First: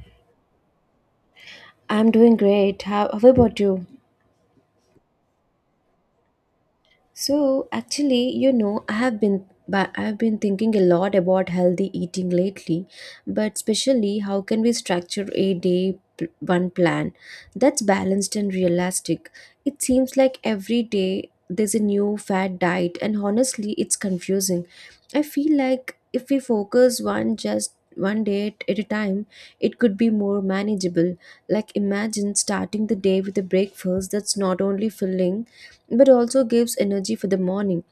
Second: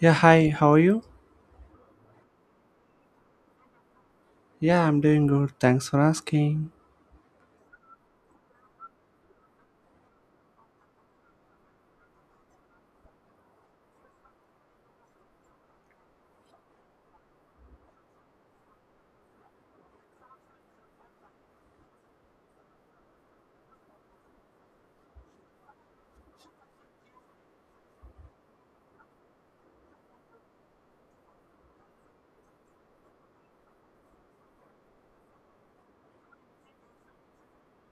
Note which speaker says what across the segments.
Speaker 1: Yeah, hi, how are you?
Speaker 2: I'm doing great. How about you?
Speaker 1: Yeah, I'm doing good. Thanks for asking.
Speaker 2: So actually, you know, I've been thinking a lot about healthy eating lately, but especially how can we structure one plan that's balanced and realistic. It seems like every day there's a new fad diet and honestly it's confusing. I feel like if we focus one day at a time, it could be more manageable. Like imagine starting the day with a breakfast that's not only filling but also gives energy for the morning.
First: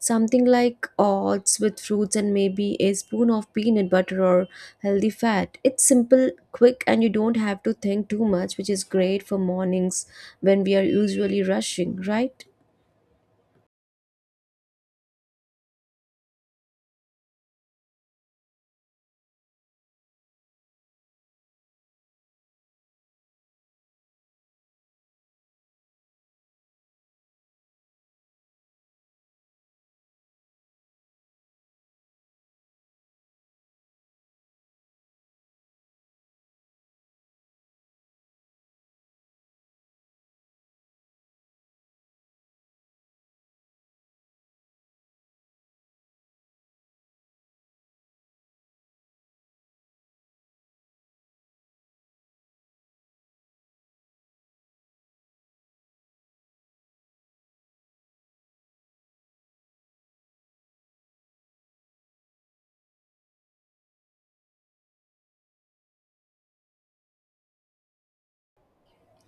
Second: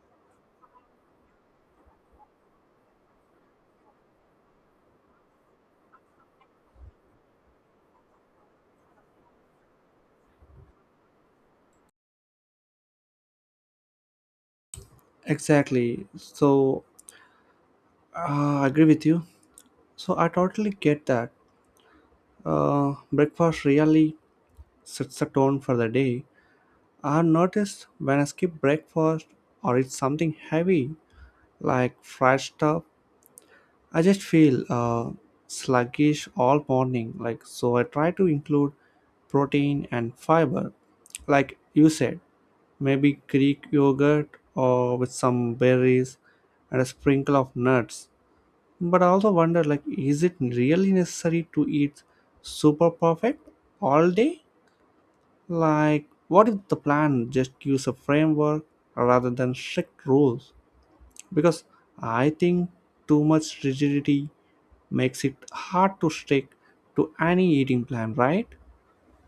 Speaker 2: Something like oats with fruits and maybe a spoon of peanut butter or healthy fat. It's simple, quick, and you don't have to think too much, which is great for mornings when we are usually rushing, right?
Speaker 1: Exactly. So, I agree with you. So, I totally get that. Breakfast really sets the tone for the day. I noticed when I skip breakfast or eat something heavy like fried stuff, I just feel sluggish all morning, like so. I try to include protein and fiber, like you said, maybe Greek yogurt or with some berries and a sprinkle of nuts. But I also wonder, like, is it really necessary to eat super perfect all day? Like, what if the plan just gives a framework rather than strict rules? Because I think too much rigidity makes it hard to stick to any eating plan, right?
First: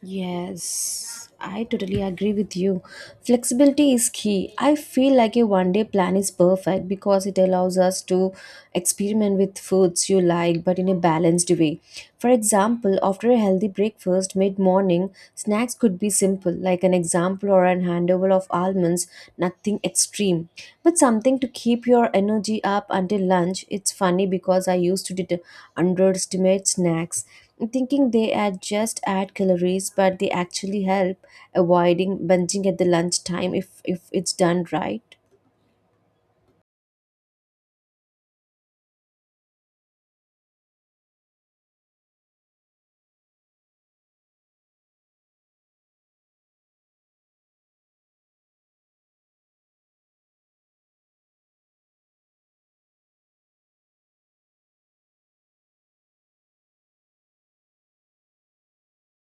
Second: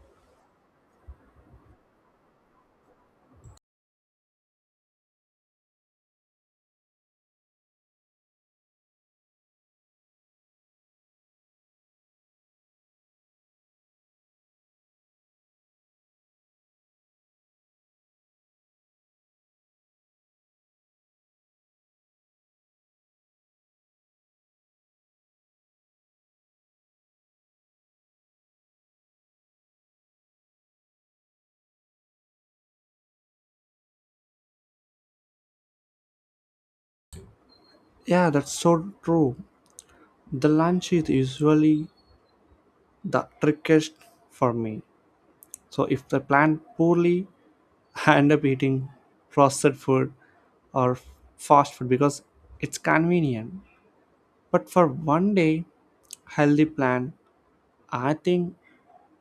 Speaker 2: Yes, I totally agree with you. Flexibility is key. I feel like a one day plan is perfect because it allows us to experiment with foods you like but in a balanced way. For example, after a healthy breakfast mid morning, snacks could be simple, like an example or an handover of almonds, nothing extreme, but something to keep your energy up until lunch. It's funny because I used to underestimate snacks thinking they add just add calories but they actually help avoiding binging at the lunchtime if it's done right.
Speaker 1: Yeah, that's so true. The lunch is usually the trickiest for me. So if the plan poorly, I end up eating processed food or fast food because it's convenient. But for one day healthy plan, I think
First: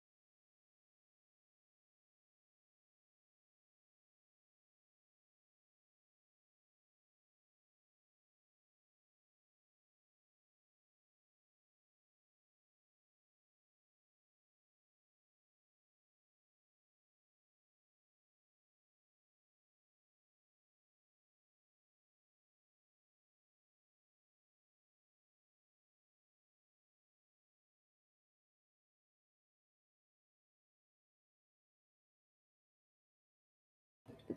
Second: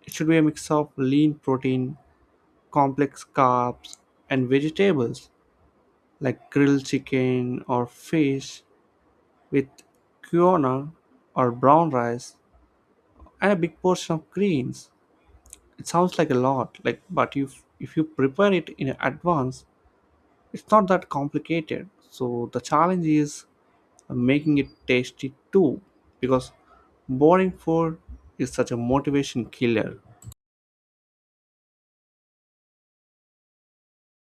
Speaker 1: it should be a mix of lean protein, complex carbs, and vegetables. Like grilled chicken or fish with quinoa or brown rice and a big portion of greens. It sounds like a lot, like, but if you prepare it in advance, it's not that complicated. So the challenge is making it tasty too, because boring food is such a motivation killer.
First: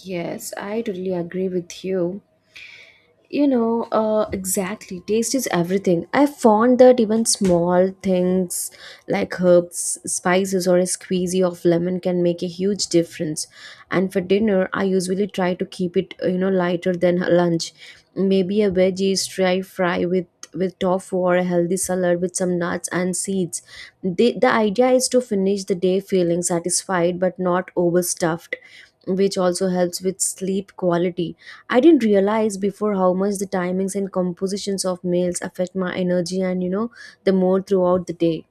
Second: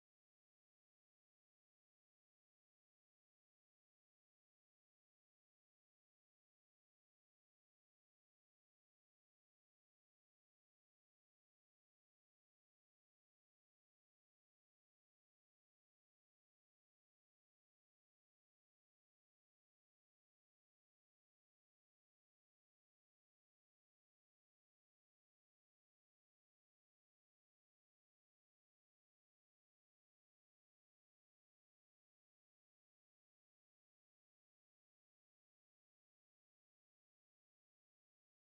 Speaker 2: Yes, I totally agree with you. You know, exactly. Taste is everything. I found that even small things like herbs, spices, or a squeezy of lemon can make a huge difference. And for dinner, I usually try to keep it, lighter than lunch. Maybe a veggie stir fry with tofu or a healthy salad with some nuts and seeds. The idea is to finish the day feeling satisfied but not overstuffed, which also helps with sleep quality. I didn't realize before how much the timings and compositions of meals affect my energy and the mood throughout the day.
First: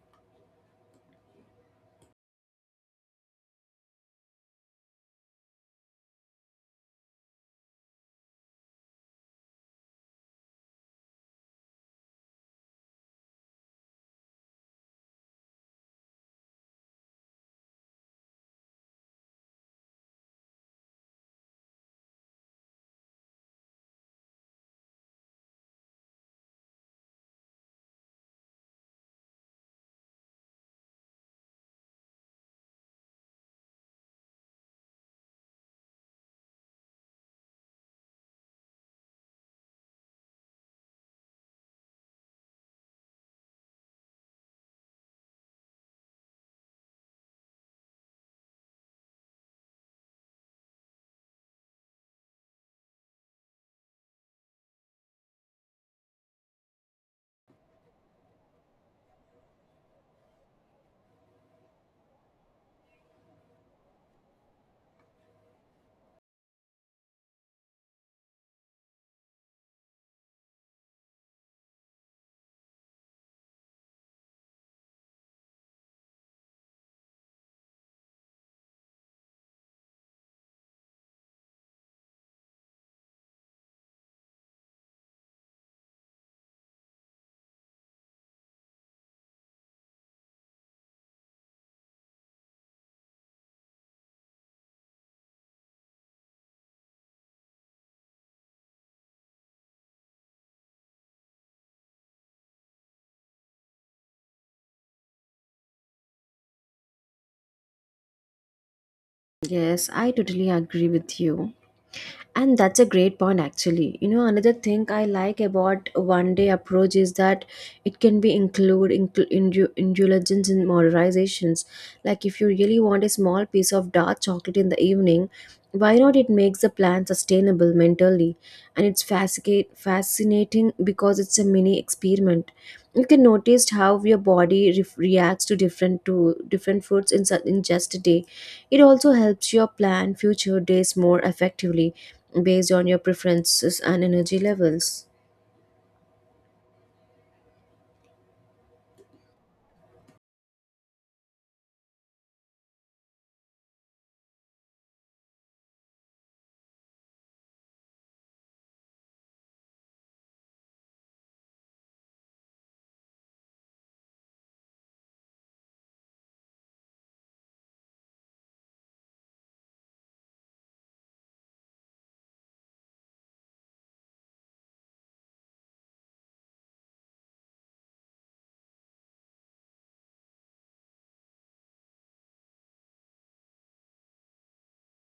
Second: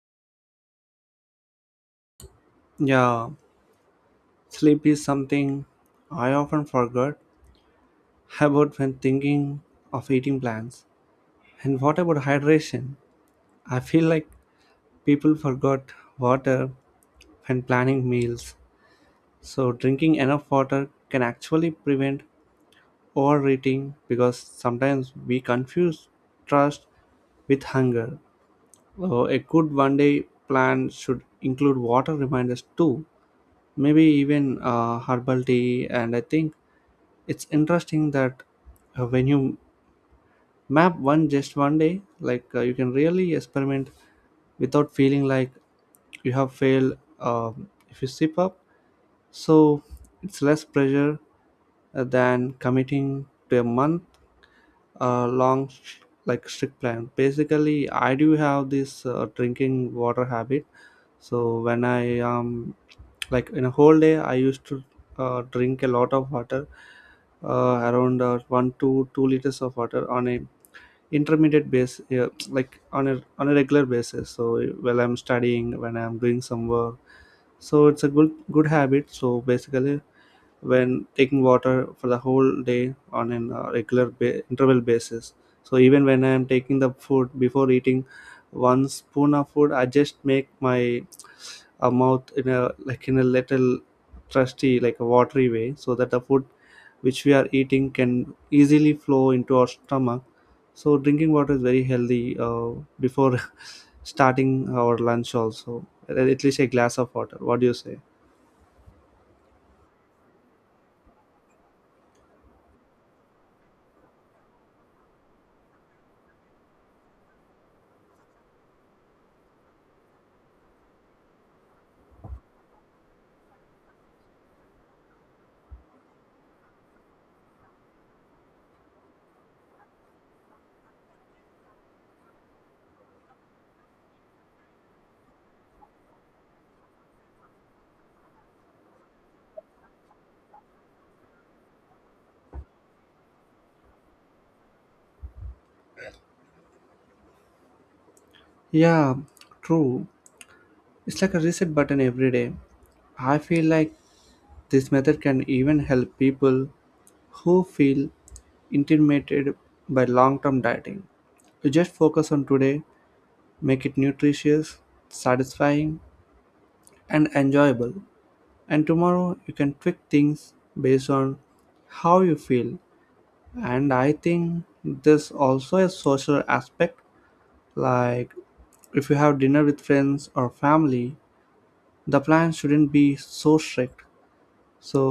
Speaker 1: Yeah, sleep is something I often forget about when thinking of eating plans. And what about hydration? I feel like people forgot water when planning meals. So, drinking enough water can actually prevent overeating because sometimes we confuse thirst with hunger. So, a good one day plan should include water reminders too, maybe even herbal tea. And I think it's interesting that when you map one just one day, like, you can really experiment without feeling like you have failed, if you slip up. So it's less pressure than committing to a month, long, like, strict plan. Basically, I do have this drinking water habit. So when I, like, in a whole day, I used to drink a lot of water, around 1 to 2 liters of water on a intermediate base, yeah, like on a regular basis. So while I'm studying, when I'm doing some work, so it's a good habit. So basically, when taking water for the whole day on an regular interval basis, so even when I am taking the food, before eating one spoon of food, I just make my mouth in a, like, in a little trusty, like a watery way, so that the food which we are eating can easily flow into our stomach. So drinking water is very healthy before starting our lunch also, at least a glass of water. What do you say?
Speaker 2: Yes, I totally agree with you. And that's a great point actually. Another thing I like about one day approach is that it can be indulgence in modernizations. Like if you really want a small piece of dark chocolate in the evening, why not? It makes the plan sustainable mentally, and it's fascinating because it's a mini experiment. You can notice how your body reacts to different foods in just a day. It also helps your plan future days more effectively based on your preferences and energy levels.
Speaker 1: Yeah, true. It's like a reset button every day. I feel like this method can even help people who feel intimidated by long term dieting. You just focus on today, make it nutritious, satisfying, and enjoyable. And tomorrow you can tweak things based on how you feel. And I think there's also a social aspect, like if you have dinner with friends or family, the plan shouldn't be so strict, so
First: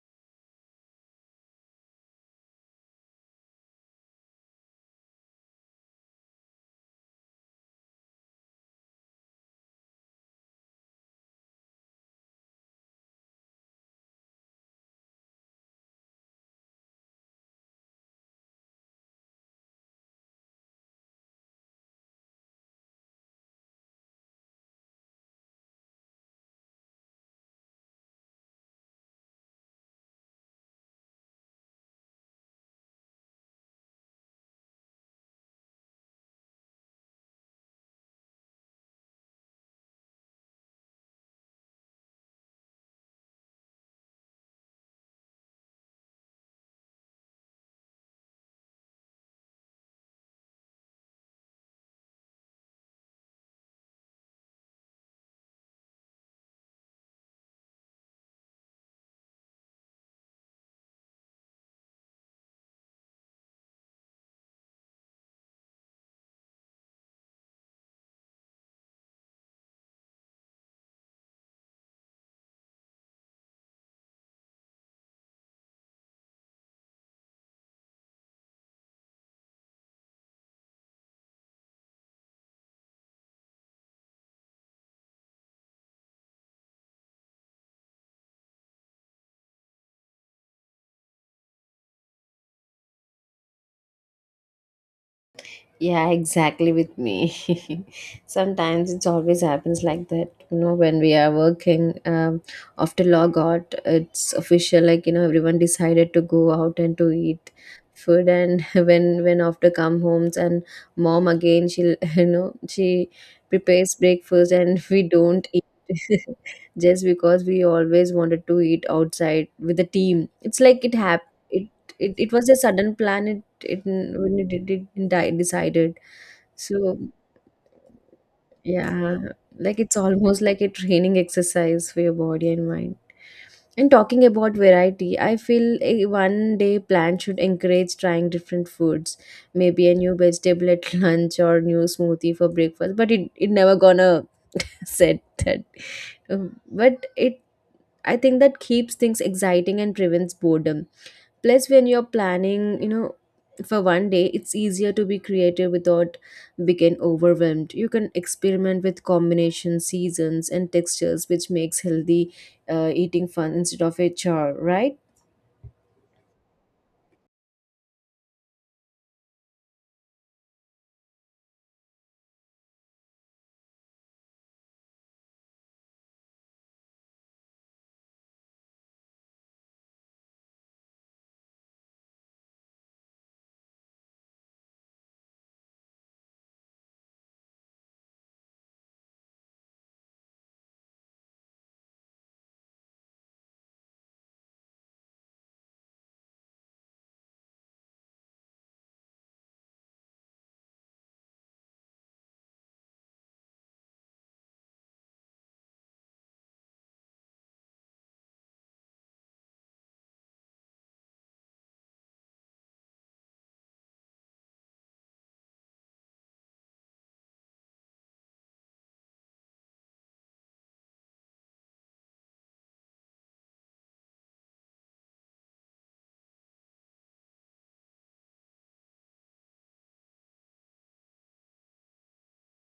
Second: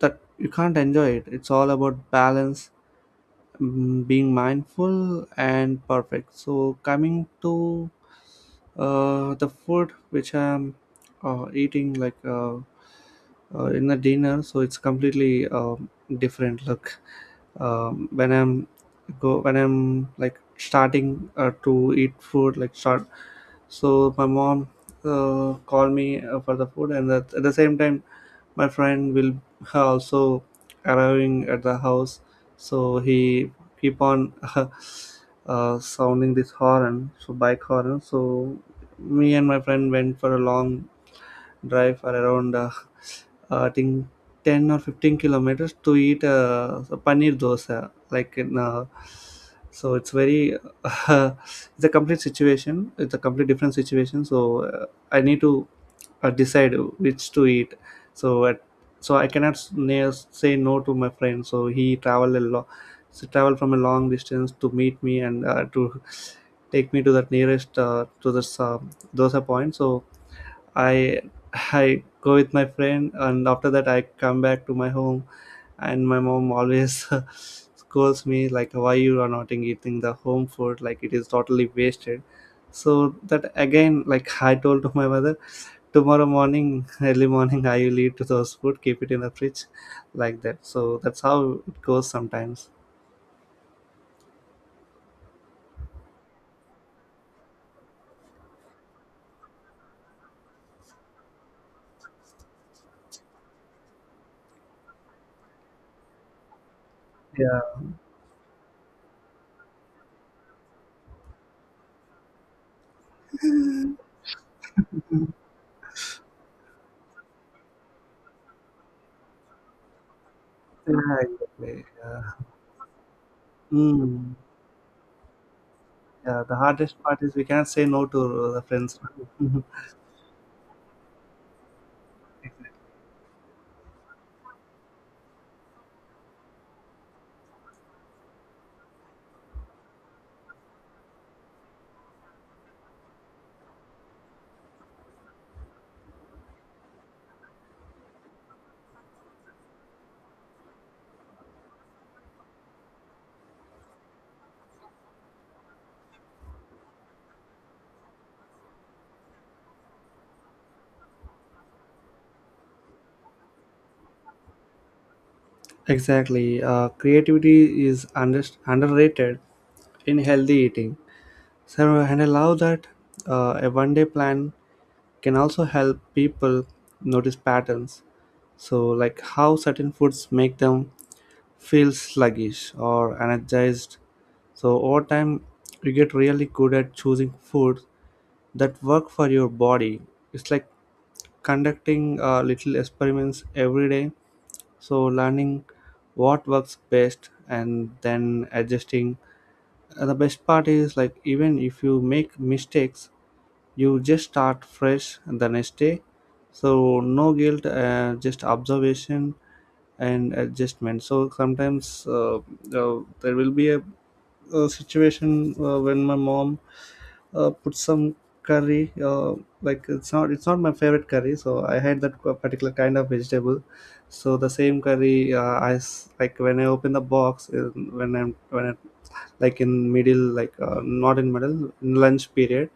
Speaker 1: that you can't enjoy it. It's all about balance, being mindful and perfect. So coming to the food which I'm eating, like, in the dinner, so it's completely different look. Um, when i'm go when i'm like starting to eat food, like, start. So my mom called me for the food, and at the same time my friend will also arriving at the house. So he keep on sounding this horn, so bike horn. So me and my friend went for a long drive for around, I think 10 or 15 kilometers, to eat a paneer dosa, like, in... so it's very, it's a complete situation, it's a complete different situation. So I need to decide which to eat. So at, so I cannot say no to my friend, so he traveled a lot, so travel from a long distance to meet me, and to take me to the nearest, to this dosa point. So I I go with my friend, and after that I come back to my home, and my mom always scolds me, like, "Why you are not eating the home food? Like it is totally wasted." So that again, like I told to my mother, tomorrow morning, early morning, I will eat those food, keep it in the fridge, like that. So that's how it goes sometimes.
Speaker 2: Yeah, exactly with me. Sometimes it's always happens like that. You know, when we are working after logout, it's official. Like everyone decided to go out and to eat
Speaker 1: Yeah,
Speaker 2: food. And when after come homes and mom again, she will she prepares breakfast and we don't eat. Just because we always wanted to eat outside with the team. It's like it
Speaker 1: yeah,
Speaker 2: happened it,
Speaker 1: exactly.
Speaker 2: it
Speaker 1: Yeah.
Speaker 2: it was a sudden plan. It
Speaker 1: Mm.
Speaker 2: when it did it die decided.
Speaker 1: Yeah, the
Speaker 2: So
Speaker 1: hardest part is we can't say no to the friends.
Speaker 2: yeah, like it's almost like a training exercise for your body and mind. And talking about variety, I feel a one day plan should encourage trying different foods, maybe a new vegetable at lunch or new smoothie for breakfast, but it never gonna said that. But it I think that keeps things exciting and prevents boredom. Plus, when you're planning, for one day, it's easier to be creative without becoming overwhelmed. You can experiment with combinations, seasons, and textures, which makes healthy eating fun instead of a chore, right?
Speaker 1: Exactly. Creativity is underrated in healthy eating. So, and allow that a one day plan can also help people notice patterns. So, like how certain foods make them feel sluggish or energized. So, over time, you get really good at choosing foods that work for your body. It's like conducting little experiments every day, so learning what works best and then adjusting. The best part is, like, even if you make mistakes, you just start fresh the next day, so no guilt, just observation and adjustment. So sometimes, uh, there will be a situation when my mom put some curry, like, it's not my favorite curry, so I had that particular kind of vegetable. So the same curry, like, when I open the box, when I like in middle, like, not in middle, in lunch period.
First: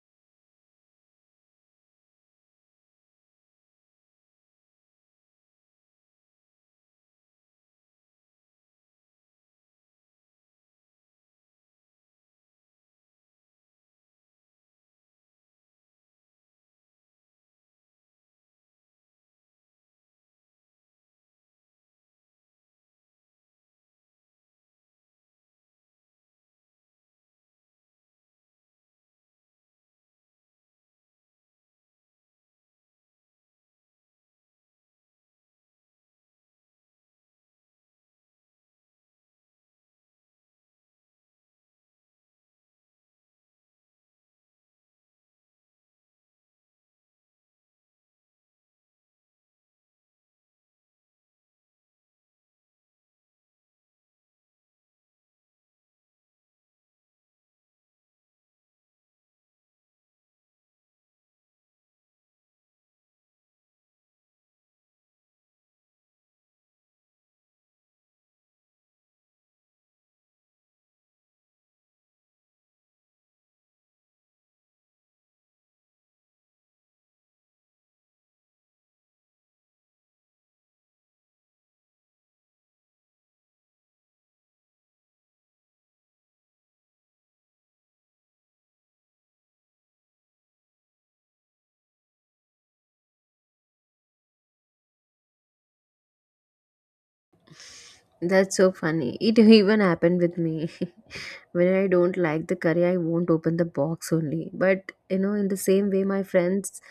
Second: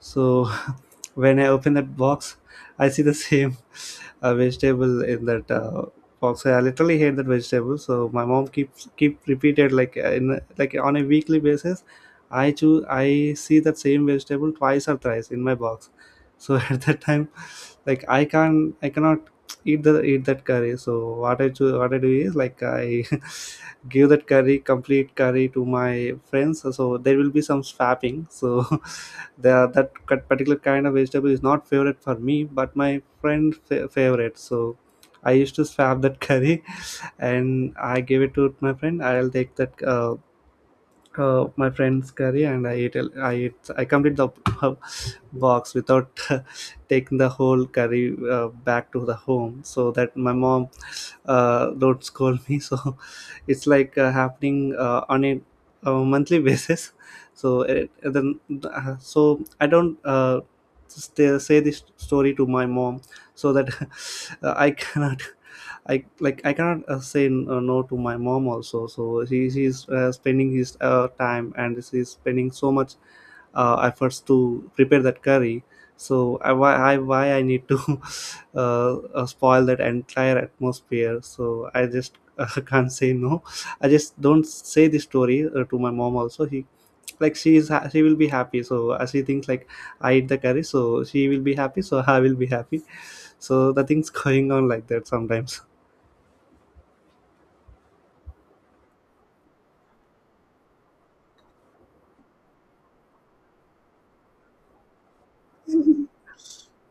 Speaker 1: So when I open that box, I see the same vegetable in that box. I literally hate that vegetable. So my mom keeps keep repeated, like, in like on a weekly basis. I see that same vegetable twice or thrice in my box. So at that time, like, I cannot eat that curry. So what I do is, like, I give that curry complete curry to my friends. So there will be some swapping. So that particular kind of vegetable is not favorite for me, but my friend favorite. So I used to swap that curry, and I gave it to my friend. I'll take that my friend's curry, and I ate a- I ate, I complete the box without taking the whole curry back to the home, so that my mom don't scold me. So it's like happening on a monthly basis. So it, then uh, so I don't say this story to my mom, so that I cannot I, like, I cannot, say no to my mom also. So he's spending his time, and he's spending so much efforts to prepare that curry. So why I need to spoil that entire atmosphere? So I just can't say no. I just don't say the story to my mom also. He like she is ha- she will be happy. So she thinks like I eat the curry, so she will be happy. So I will be happy. So the things going on like that sometimes.
Speaker 2: That's so funny. It even happened with me. When I don't like the curry, I won't open the box only. But you know, in the same way, my friends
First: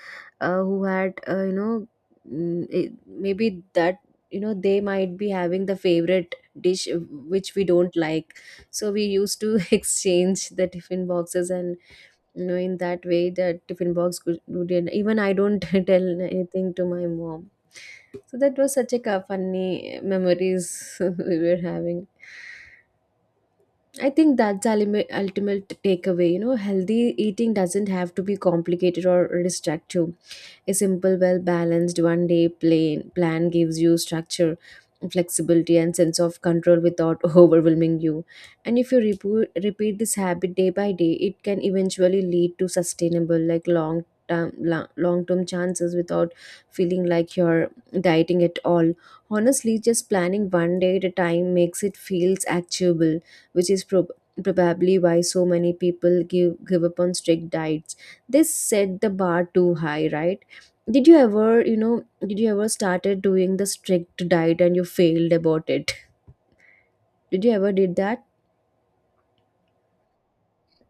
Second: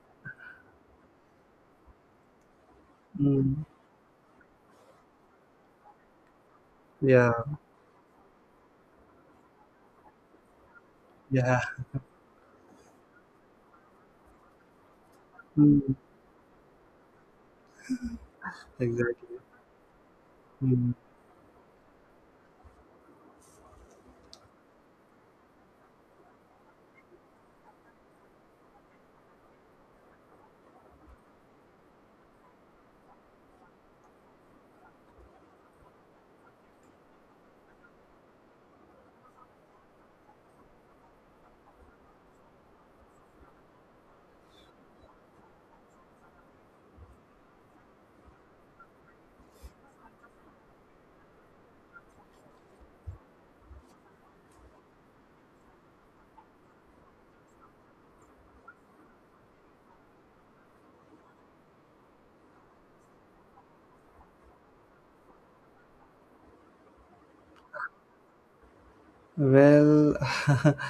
Speaker 2: who had maybe that they might be having the favorite dish
Speaker 1: Yeah,
Speaker 2: which we don't like. So we used to exchange the tiffin boxes,
Speaker 1: yeah,
Speaker 2: and in that way the tiffin box could would even I don't
Speaker 1: mm,
Speaker 2: tell anything to my mom. So that was such a
Speaker 1: exactly.
Speaker 2: funny
Speaker 1: Mm.
Speaker 2: memories we were having. I think that's the ultimate takeaway. You know, healthy eating doesn't have to be complicated or restrictive. A simple, well balanced one day plan gives you structure, flexibility, and sense of control without overwhelming you. And if you repeat this habit day by day, it can eventually lead to sustainable, like long term chances without feeling like you're dieting at all. Honestly, just planning one day at a time makes it feels achievable, which is probably why so many people give up on strict diets. They set the bar too high, right? Did you ever started doing the strict diet and you failed about it? Did you ever did that?
Speaker 1: Well,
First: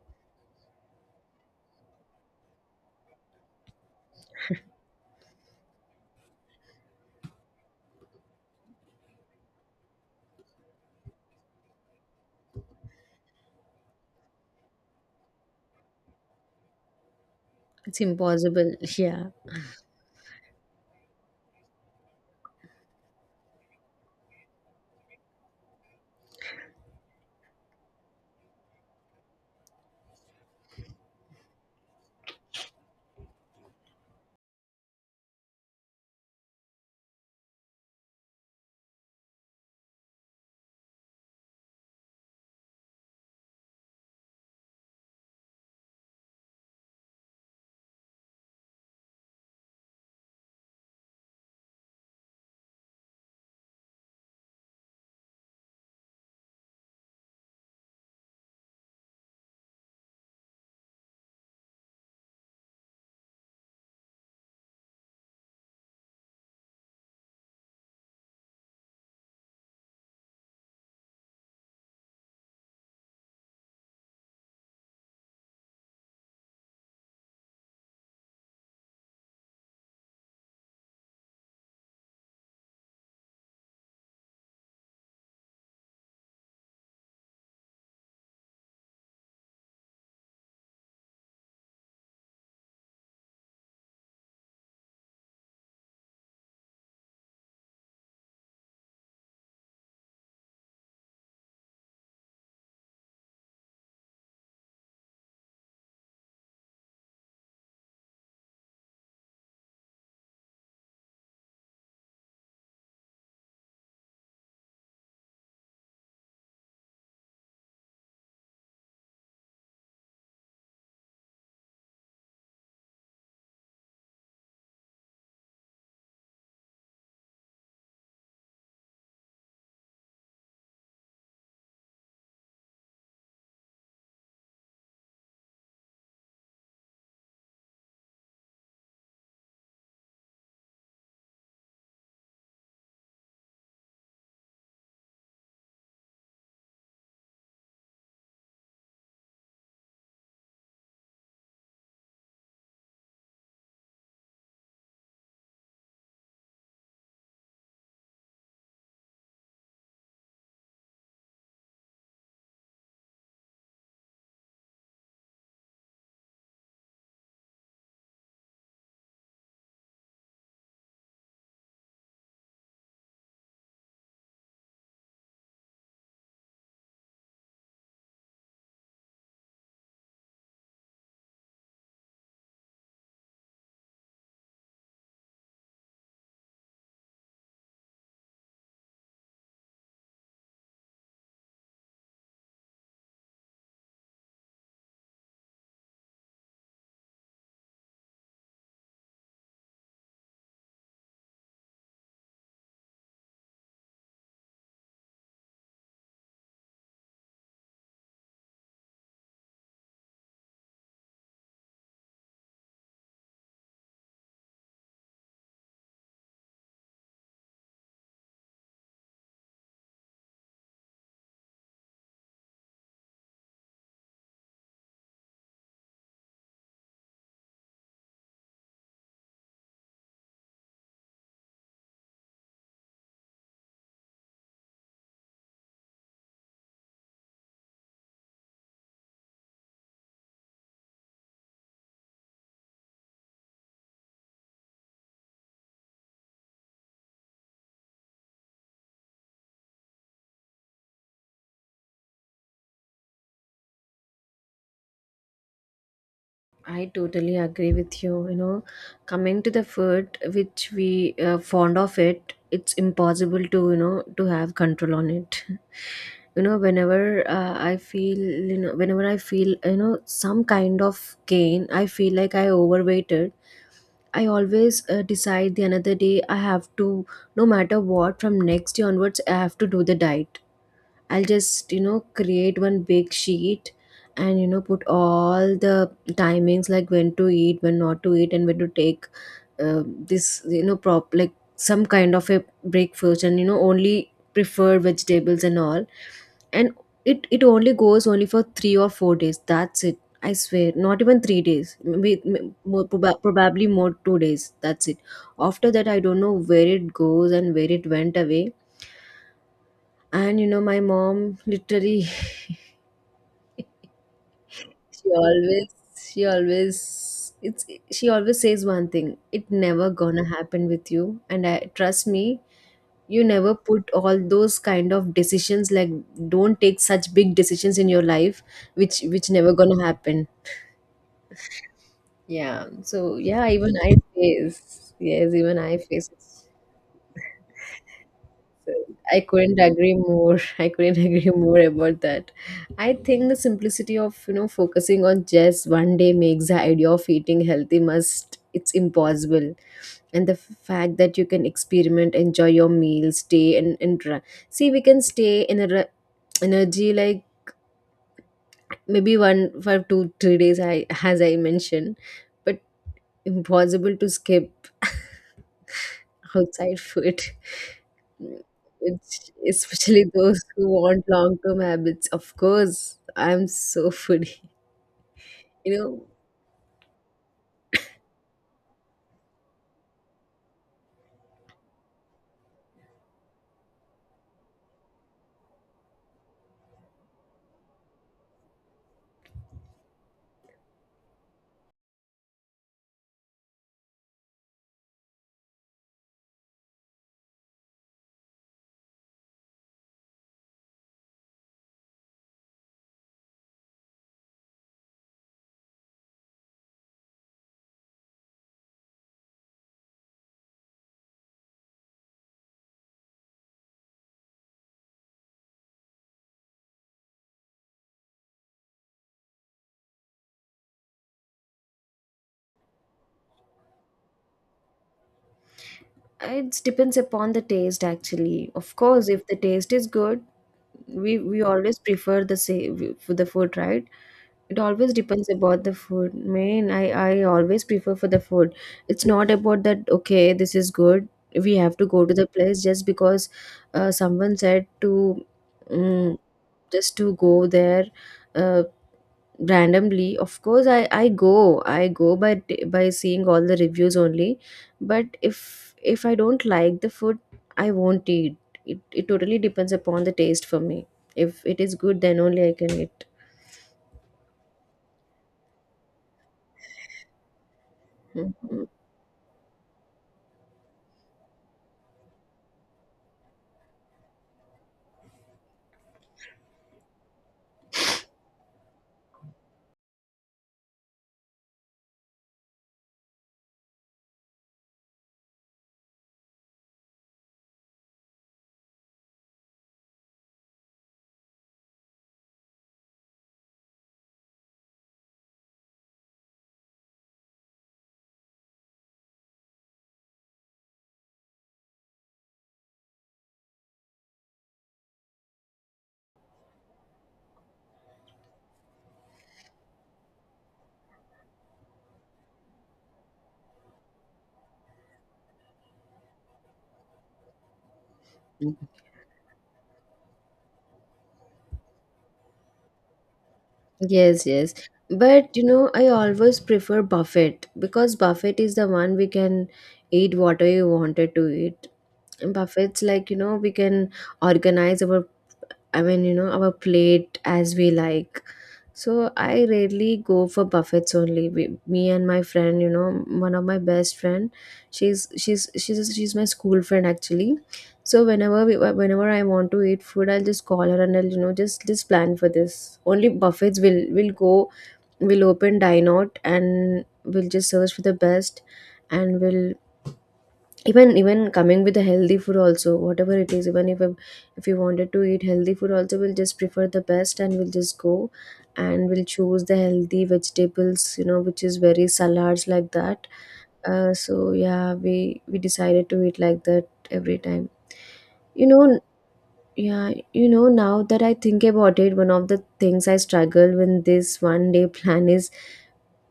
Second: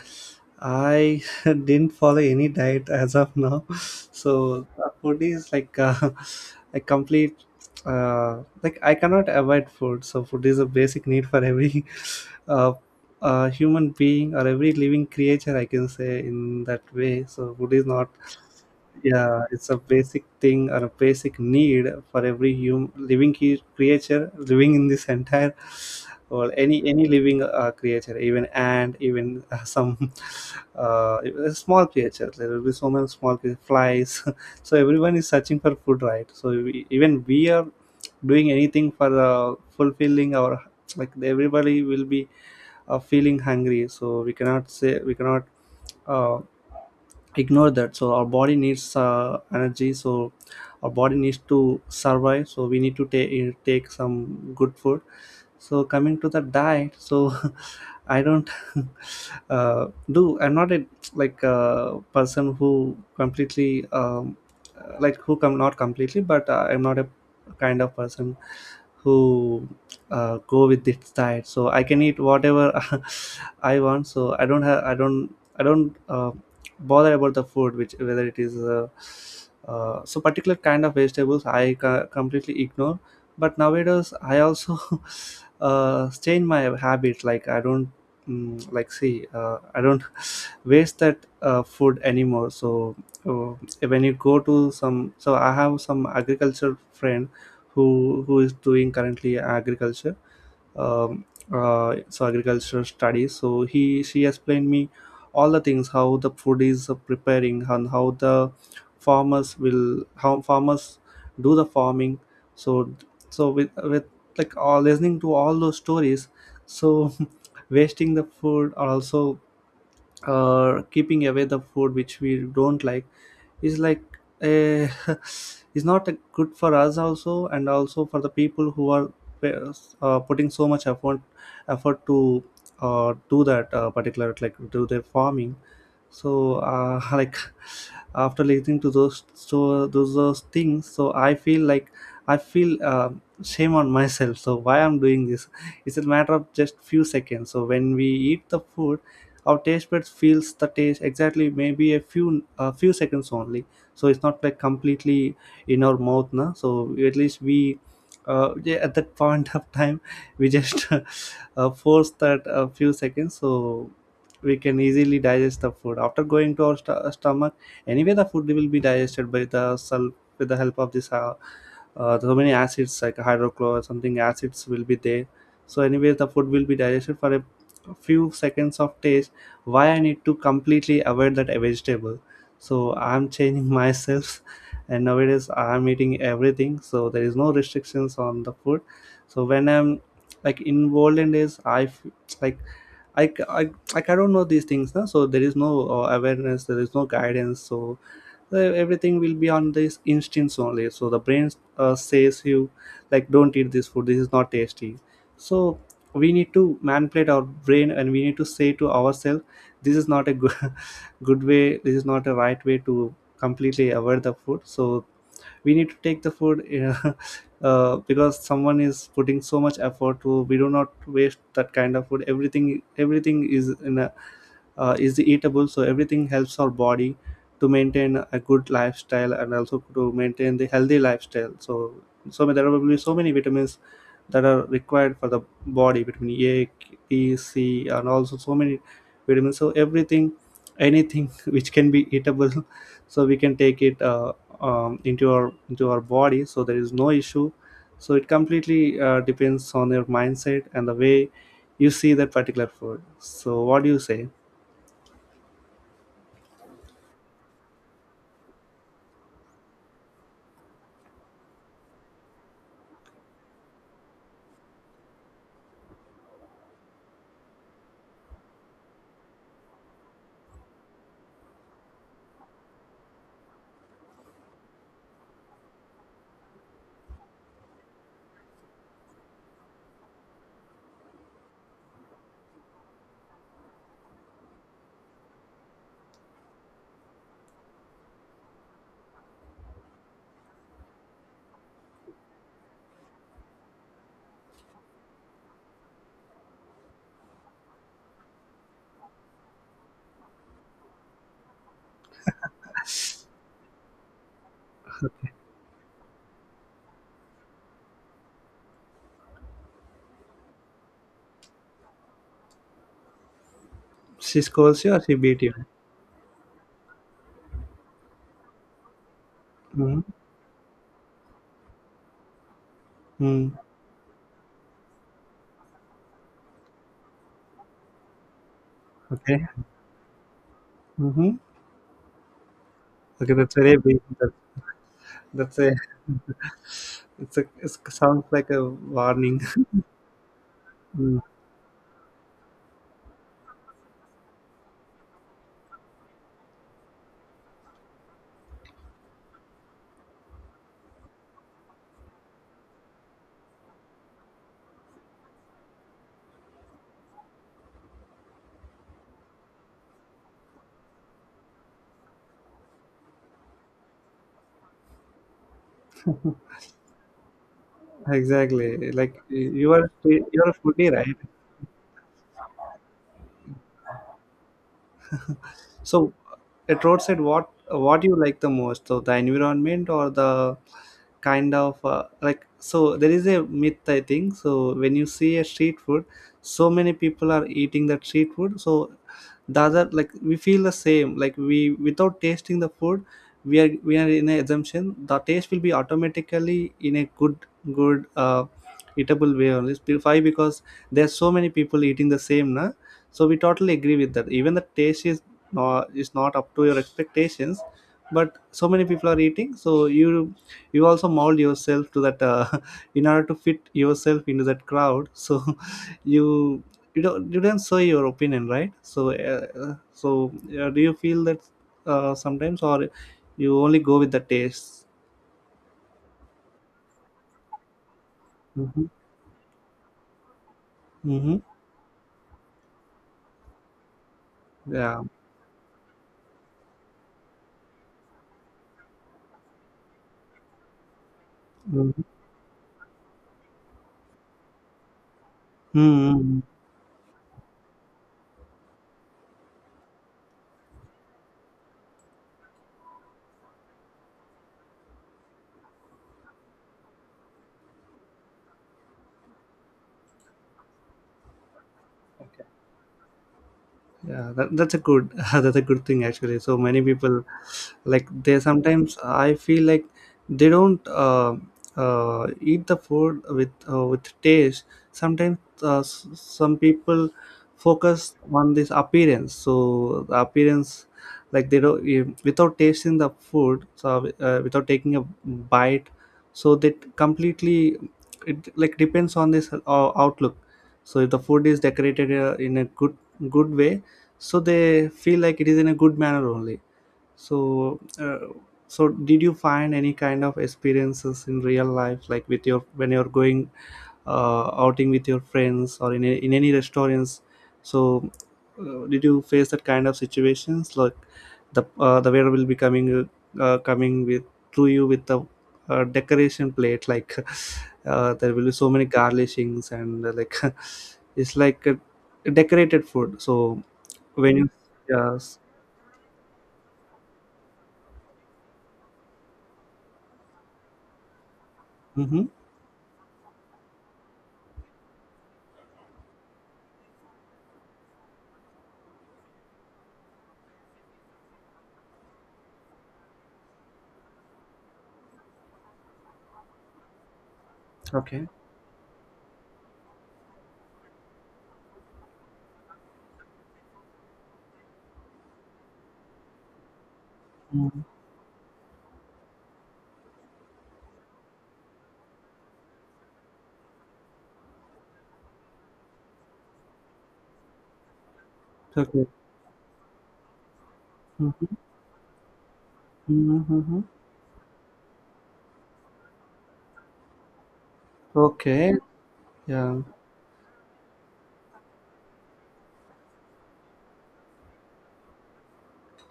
Speaker 1: I didn't follow any diet as of now, so food is like a complete like, I cannot avoid food. So food is a basic need for every uh, human being or every living creature. I can say in that way. So food is
Speaker 2: It's
Speaker 1: not.
Speaker 2: impossible. Yeah.
Speaker 1: Yeah, it's a basic thing or a basic need for every human living creature living in this entire or any living creature, even ant, even some uh, small creatures. There will be so many small flies. So everyone is searching for food, right? So even we are doing anything for fulfilling our, like, everybody will be feeling hungry. So we cannot say we cannot. Uh, Ignore that, so our body needs energy, so our body needs to survive, so we need to take some good food. So coming to the diet, so I don't do. I'm not a, like, a person who completely, like, who come not completely, but I'm not a kind of person who go with this diet. So I can eat whatever I want. So I don't have. I don't. I don't bother about the food, which whether it is. So particular kind of vegetables I completely ignore. But nowadays I also change my habit. Like I don't like see I don't waste that food anymore. So uh, when you go to some, so I have some agriculture friend who is doing currently agriculture um, so agricultural studies. So he, she explained me all the things how the food is preparing and how the farmers will how farmers do the farming. So so with like all listening to all those stories, so wasting the food or also keeping away the food which we don't like is like a is not a good for us also, and also for the people who are putting so much effort, to do that particular, like, do their farming. So like after listening to those, so those things, so I feel like I feel shame on myself. So why I'm doing this? It's a matter of just few seconds. So when we eat the food, our taste buds feels the taste exactly maybe a few seconds only. So it's not like completely in our mouth, na. So at least we yeah, at that point of time we just force that a few seconds, so we can easily digest the food after going to our stomach. Anyway the food will be digested by the self with the help of this so many acids, like hydrochloric something, acids will be there. So anyway the food will be digested for a few seconds of taste. Why I need to completely avoid that vegetable? So I'm changing myself and nowadays I'm eating everything, so there is no restrictions on the food. So when I'm like involved in this, like i c- i, like, I don't know these things, no? So there is no awareness, there is no guidance. So so everything will be on this instincts only. So the brain says you, like, don't eat this food, this is not tasty. So we need to manipulate our brain and we need to say to ourselves, this is not a good, good way, this is not a right way to completely avoid the food. So we need to take the food because someone is putting so much effort to, we do not waste that kind of food. Everything everything is in a is eatable, so everything helps our body to maintain a good lifestyle and also to maintain the healthy lifestyle. So there are probably so many vitamins that are required for the body: vitamin A, B, C, and also so many vitamins. So everything, anything which can be eatable, so we can take it into our body, so there is no issue. So it completely depends on your mindset and the way you see that particular food. So what do you say?
Speaker 2: I totally agree with you. You know, coming to the food, which we fond of it, it's impossible to to have control on it. You know, whenever I feel you know, whenever I feel some kind of gain, I feel like I overweighted. I always decide the another day I have to, no matter what, from next day onwards I have to do the diet. I'll just, create one big sheet, and, put all the timings like when to eat, when not to eat, and when to take this, prop like some kind of a breakfast, and, only prefer vegetables and all. And it only goes only for 3 or 4 days. That's it. I swear, not even 3 days, maybe more, probably more 2 days. That's it. After that, I don't know where it goes and where it went away, and my mom literally
Speaker 1: She scolds you or
Speaker 2: She
Speaker 1: she beat you?
Speaker 2: always, she always, it's she always says one thing. It never
Speaker 1: Mhm.
Speaker 2: gonna happen with you, and I trust me. You
Speaker 1: Mm.
Speaker 2: never put all those kind of decisions, like don't take such big decisions in your life, which
Speaker 1: Okay.
Speaker 2: never gonna happen.
Speaker 1: Mhm.
Speaker 2: Yeah. So
Speaker 1: Okay,
Speaker 2: yeah,
Speaker 1: that's
Speaker 2: even
Speaker 1: very
Speaker 2: I
Speaker 1: big.
Speaker 2: face yes, even
Speaker 1: That's a.
Speaker 2: I face it.
Speaker 1: It's a. It sounds like a
Speaker 2: I
Speaker 1: warning.
Speaker 2: couldn't agree more. I couldn't
Speaker 1: Mm.
Speaker 2: agree more about that. I think the simplicity of, focusing on just one day makes the idea of eating healthy must it's impossible. And the fact that you can experiment, enjoy your meals, stay and intra. See, we can stay in a energy, like maybe one for two, 3 days. I as I mentioned, but impossible to skip outside food.
Speaker 1: Exactly. Like
Speaker 2: It's
Speaker 1: you are.
Speaker 2: especially
Speaker 1: You
Speaker 2: those
Speaker 1: are a
Speaker 2: who
Speaker 1: foodie,
Speaker 2: want
Speaker 1: right?
Speaker 2: long-term habits. Of course, I'm so foodie. You know,
Speaker 1: So, at roadside, what you like the most? So the environment or the kind of, like, so there is a myth I think. So when you see a street food, so many people are eating that street food. So the other, like, we feel the same. Like, we, without tasting the food, we are in an assumption the taste will be automatically in a good, good uh, eatable way only. Why? Because there's so many people eating the same, na. So we totally agree with that. Even the taste is not up to your expectations, but so many people are eating, so you also mold yourself to that, in order to fit yourself into that crowd. So you, you don't show your opinion, right? So so do you feel that sometimes, or you only go with the taste?
Speaker 2: it depends upon the taste, actually. Of
Speaker 1: Mm-hmm.
Speaker 2: course, if the taste is good, we
Speaker 1: Mm-hmm.
Speaker 2: we always prefer the same for the food, right? It always
Speaker 1: Yeah.
Speaker 2: depends about the food. Man, I always prefer for the food. It's not about that. Okay, this is good. We have to go to the place just because someone said to um,
Speaker 1: Mm-hmm.
Speaker 2: just to go there. Uh, Randomly of course I go by by seeing all the reviews only, but if I don't like the food I won't eat it totally depends upon the taste for me. If it is good then only I can eat.
Speaker 1: Yeah, that's a good, that's a good thing actually. So many people, like, they
Speaker 2: Mhm.
Speaker 1: sometimes I feel like they don't eat the food with taste. Sometimes some people focus on this appearance. So the appearance, like, they don't, eh, without tasting the food, so without taking a bite, so that completely, it, like, depends on this outlook. So if the food is decorated in a good, good way, so they feel like it is in a good manner only. So so did you find any kind of experiences in real life, like with your, when you're going outing with your friends or in a, in any restaurants. So did you face that kind of situations? Like the, the waiter will be coming, coming with, to you with the decoration plate, like, there will be so many garnishings, and, like, it's like a decorated food. So
Speaker 2: Yes,
Speaker 1: when you
Speaker 2: yes, but
Speaker 1: yes.
Speaker 2: I always prefer buffet because buffet is the one we can eat whatever you wanted to eat.
Speaker 1: Mhm.
Speaker 2: And buffets, like we can organize our, I mean, our plate as we like. So I rarely go for buffets only. We, me and my friend, one of my best friend, she's my school friend actually. So
Speaker 1: Okay.
Speaker 2: whenever I want to eat food, I'll just call her, and I'll just plan for this. Only buffets will go. We'll open dine out and we'll just search for
Speaker 1: Mhm.
Speaker 2: the best, and we'll even coming with a healthy food also, whatever it is, even if you wanted to eat healthy food also we'll just prefer the best and we'll just go, and we'll
Speaker 1: Okay.
Speaker 2: choose the healthy vegetables which is
Speaker 1: Mhm.
Speaker 2: very salads like that.
Speaker 1: Mhm. Mhm.
Speaker 2: So yeah, we decided to eat like that every time you know
Speaker 1: Okay. Yeah.
Speaker 2: yeah, now that I think about it, one of the things I struggle when this one day plan is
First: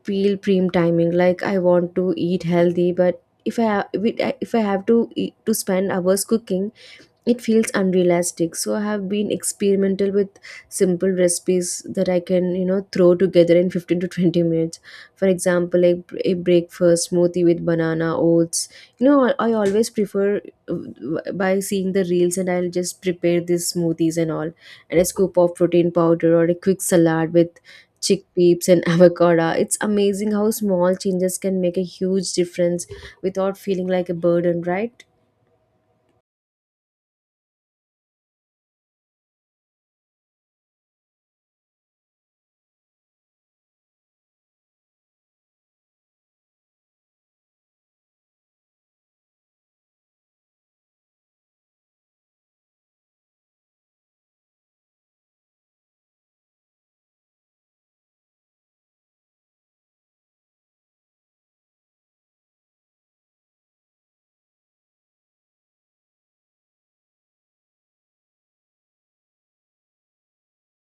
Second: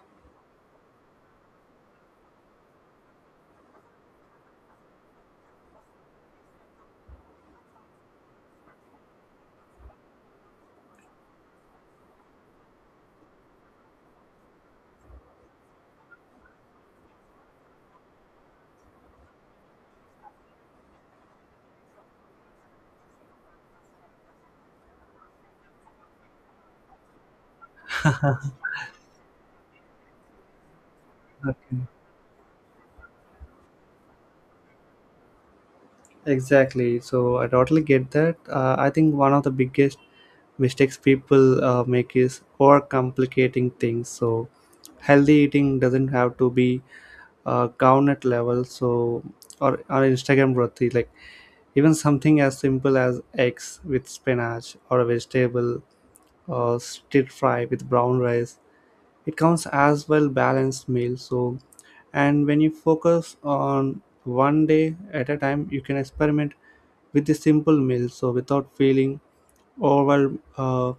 Speaker 2: feel prime timing, like I want to eat healthy, but if I ha- if I have to to spend hours cooking it feels unrealistic, so I have been experimental with simple recipes that I can throw together in 15 to 20 minutes. For example, like a breakfast smoothie with banana oats. I always prefer by seeing the reels and I'll just prepare these smoothies and all, and a scoop of protein powder or a quick salad with chickpeas and avocado. It's amazing how small changes can make
Speaker 1: Okay.
Speaker 2: a huge difference without feeling like a burden, right?
Speaker 1: Exactly. So I totally get that. I think one of the biggest mistakes people make is overcomplicating things. So healthy eating doesn't have to be gauntlet level. So or Instagram worthy. Like, even something as simple as eggs with spinach, or a vegetable or stir fry with brown rice, it counts as well balanced meal. So, and when you focus on one day at a time, you can experiment with the simple meal, so without feeling overwhelmed.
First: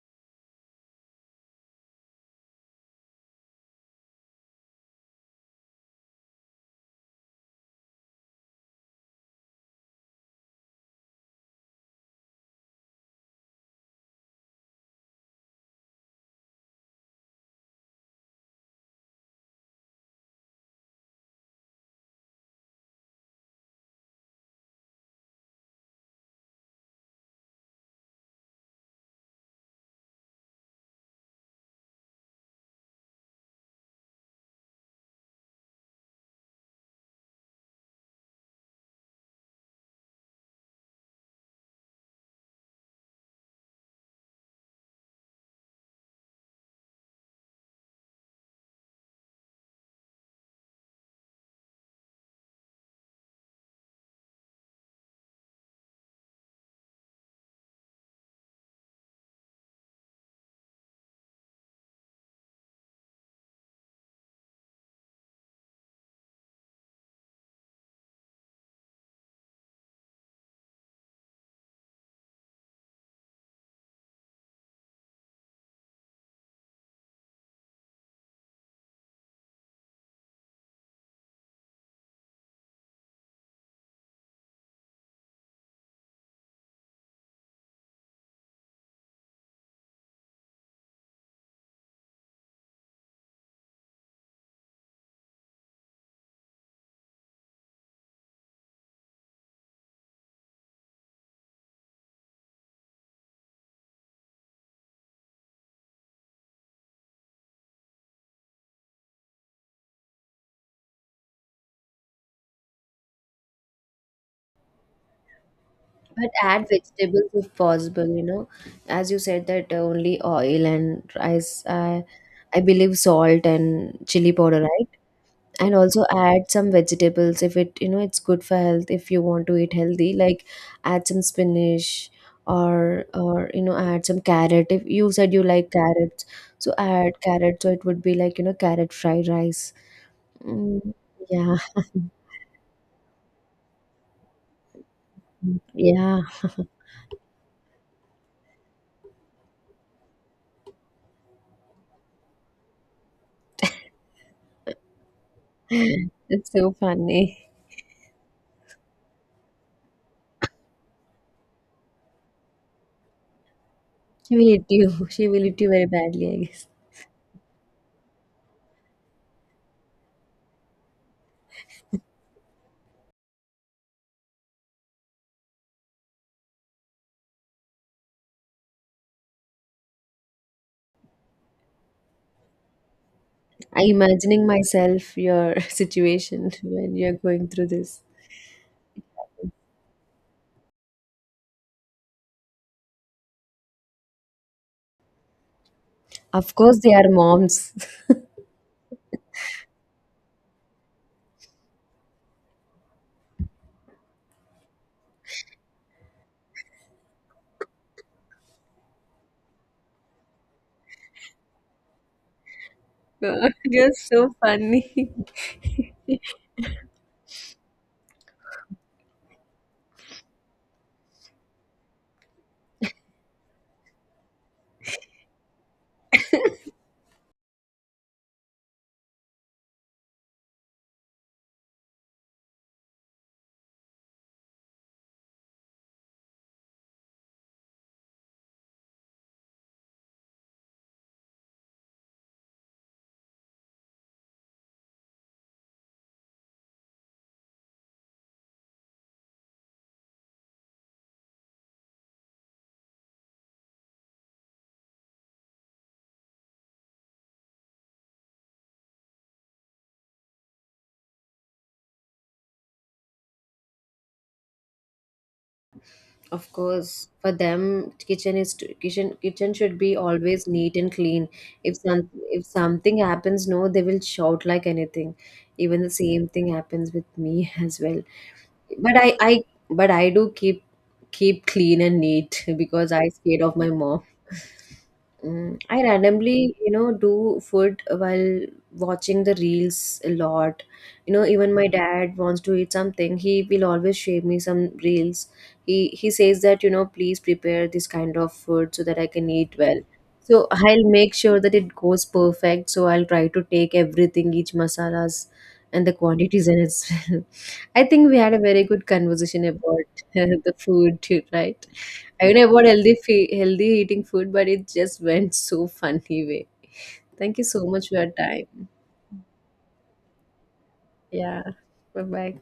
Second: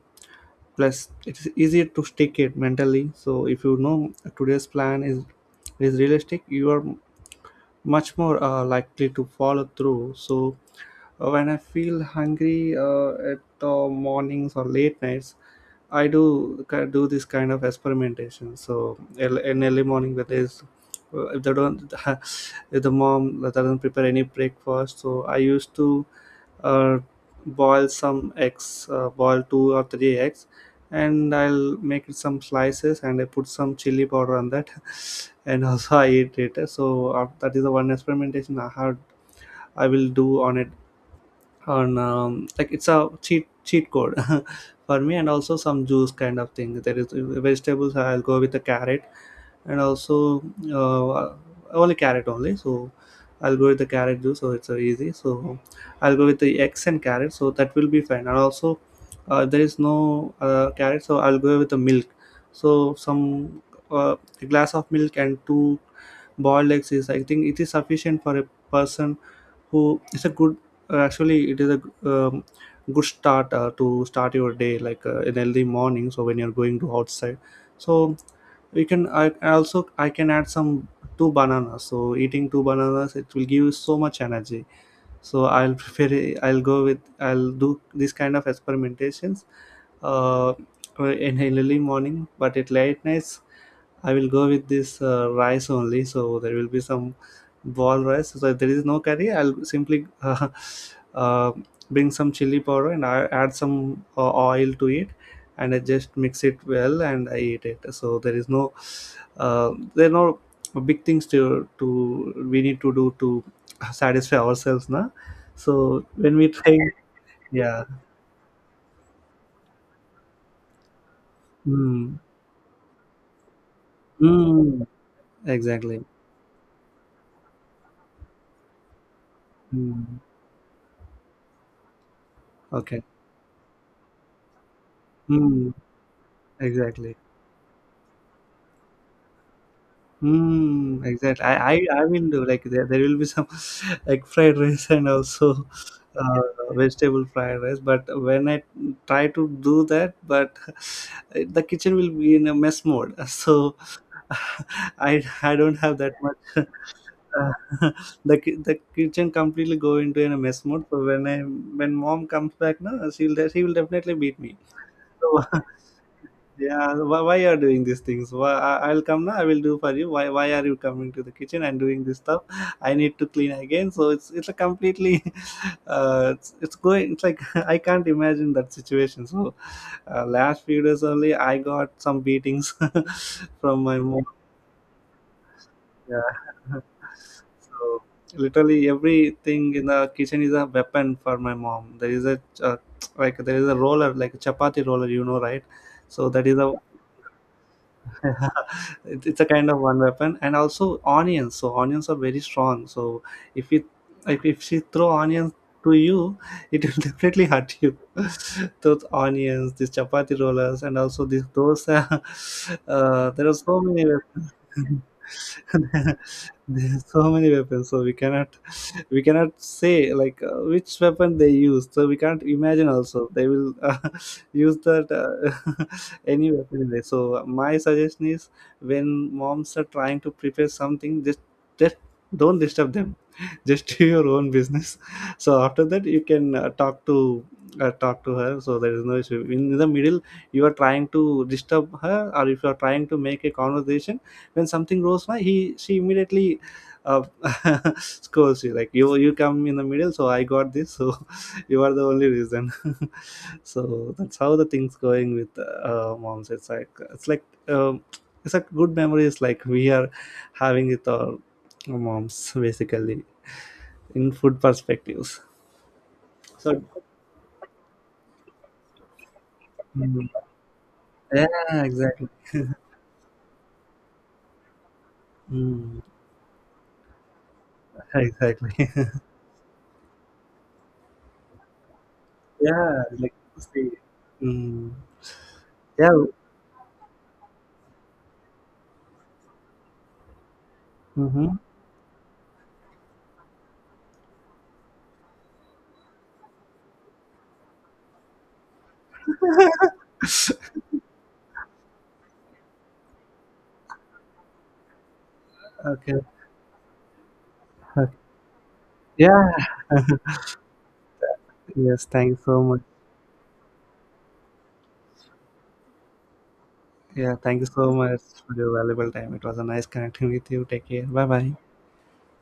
Speaker 1: Plus, it's easier to stick it mentally, so if you know today's plan is realistic, you are much more likely to follow through. So when I feel hungry at the mornings or late nights, I do do this kind of experimentation. So in early morning, where there's, if they don't, if the mom doesn't prepare any breakfast, so I used to uh, boil some eggs, boil two or three eggs, and I'll make it some slices and I put some chili powder on that, and also I eat it. So that is the one experimentation I had. I will do on it, on, like it's a cheat code for me. And also some juice kind of thing, there is vegetables. I'll go with the carrot, and also uh, only carrot only. So I'll go with the carrot juice, so it's easy. So I'll go with the eggs and carrot, so that will be fine. And also, there is no carrot, so I'll go with the milk. So some uh, a glass of milk and two boiled eggs is, I think it is sufficient for a person, who it's a good, actually it is a, um, good start to start your day, like an early morning, so when you're going to outside. So we can, I also, I can add some two bananas, so eating two bananas it will give you so much energy. So I'll prefer, I'll go with I'll do this kind of experimentations uh, in early morning. But at late nights I will go with this rice only. So there will be some ball rice, so if there is no curry, I'll simply uh, bring some chili powder and I add some oil to it, and I just mix it well and I eat it. So there is no there are no big things to we need to do to satisfy ourselves, na. So
Speaker 2: But
Speaker 1: when we
Speaker 2: add
Speaker 1: think,
Speaker 2: vegetables if
Speaker 1: yeah,
Speaker 2: possible. As you said that only oil and rice, I,
Speaker 1: mm,
Speaker 2: I believe salt and chili powder,
Speaker 1: mm,
Speaker 2: right? And
Speaker 1: exactly,
Speaker 2: also add some vegetables if it's good for health. If you want to eat healthy,
Speaker 1: mm,
Speaker 2: like add some spinach
Speaker 1: okay,
Speaker 2: or add some carrot. If you said you like
Speaker 1: mm,
Speaker 2: carrots, so
Speaker 1: exactly.
Speaker 2: add carrot. So it would be like carrot fried rice. Mm,
Speaker 1: Mm, exactly.
Speaker 2: yeah,
Speaker 1: I'm into, like, there will be some egg fried rice and also
Speaker 2: yeah,
Speaker 1: uh, vegetable fried rice. But when I try to do that, but the kitchen will be in a mess mode. So I don't have that
Speaker 2: it's
Speaker 1: much.
Speaker 2: so funny.
Speaker 1: Uh, the the kitchen completely go into in a mess mode. So when I, when mom comes back, no, she will definitely
Speaker 2: She
Speaker 1: beat
Speaker 2: will
Speaker 1: me.
Speaker 2: hit you. She
Speaker 1: So
Speaker 2: will hit you very badly, I guess.
Speaker 1: yeah, why are doing these things? Why, I'll come now. I will do for you. Why are you coming to the kitchen and doing this stuff? I need to clean again. So it's a completely it's going. It's like I can't imagine that situation. So, last few days only I got some beatings from
Speaker 2: I'm
Speaker 1: my mom.
Speaker 2: imagining myself your
Speaker 1: Yeah.
Speaker 2: situation when you're going through this.
Speaker 1: So literally everything in the kitchen is a weapon for my mom. There is a, like there is a roller, like a chapati roller, you know, right? So that
Speaker 2: Of
Speaker 1: is a
Speaker 2: course, they are moms.
Speaker 1: it's a kind of one weapon, and also onions. So onions are very strong. So if it, like, if she throw onions to you, it will definitely hurt you. Those onions, these chapati rollers, and also these those. There are so
Speaker 2: You're
Speaker 1: many
Speaker 2: so
Speaker 1: weapons.
Speaker 2: funny.
Speaker 1: There are so many weapons, so we cannot, we cannot say like, which weapon they use. So we can't imagine also, they will use that, any weapon there. So my suggestion is, when moms are trying to prepare something, just don't disturb them. Just do your own business. So after that you can talk to her. So there is no issue in the middle, you are trying to disturb her, or if you are trying to make a conversation, when something goes wrong, he, she immediately uh, scolds you, like, you come in the middle, so I got this, so you are the only reason. So that's how the things going with moms. It's like, it's like good memories, like, we are having with our moms basically, in food perspectives,
Speaker 2: Of
Speaker 1: so
Speaker 2: course, for them, kitchen is kitchen. Kitchen should be
Speaker 1: mm,
Speaker 2: always neat and clean. If
Speaker 1: yeah
Speaker 2: some
Speaker 1: exactly.
Speaker 2: if something happens, no, they will shout like anything. Even the
Speaker 1: Mm,
Speaker 2: same thing happens with me as well.
Speaker 1: exactly.
Speaker 2: But I I but I do keep clean and neat because
Speaker 1: Yeah,
Speaker 2: I
Speaker 1: like
Speaker 2: scared of my
Speaker 1: see,
Speaker 2: mom.
Speaker 1: mm,
Speaker 2: Mm, I
Speaker 1: yeah.
Speaker 2: randomly, do food while watching the reels a lot. Even my dad wants to eat something. He will always share me some reels. He says that, please prepare this kind of food so that I can eat
Speaker 1: Mhm.
Speaker 2: well. So I'll make sure that it goes perfect. So I'll try to take everything, each masalas and the
Speaker 1: Okay.
Speaker 2: quantities and as well. I think we
Speaker 1: Okay.
Speaker 2: had a very good conversation
Speaker 1: Yeah.
Speaker 2: about the food, right?
Speaker 1: Yes.
Speaker 2: I
Speaker 1: Thank you
Speaker 2: know
Speaker 1: so
Speaker 2: about
Speaker 1: much.
Speaker 2: healthy healthy eating food, but it just went so funny way.
Speaker 1: Yeah.
Speaker 2: Thank you
Speaker 1: Thank you
Speaker 2: so much
Speaker 1: so
Speaker 2: for your
Speaker 1: much for
Speaker 2: time.
Speaker 1: your valuable time. It was a nice connecting with you. Take care. Bye
Speaker 2: Yeah.
Speaker 1: bye.
Speaker 2: Bye bye.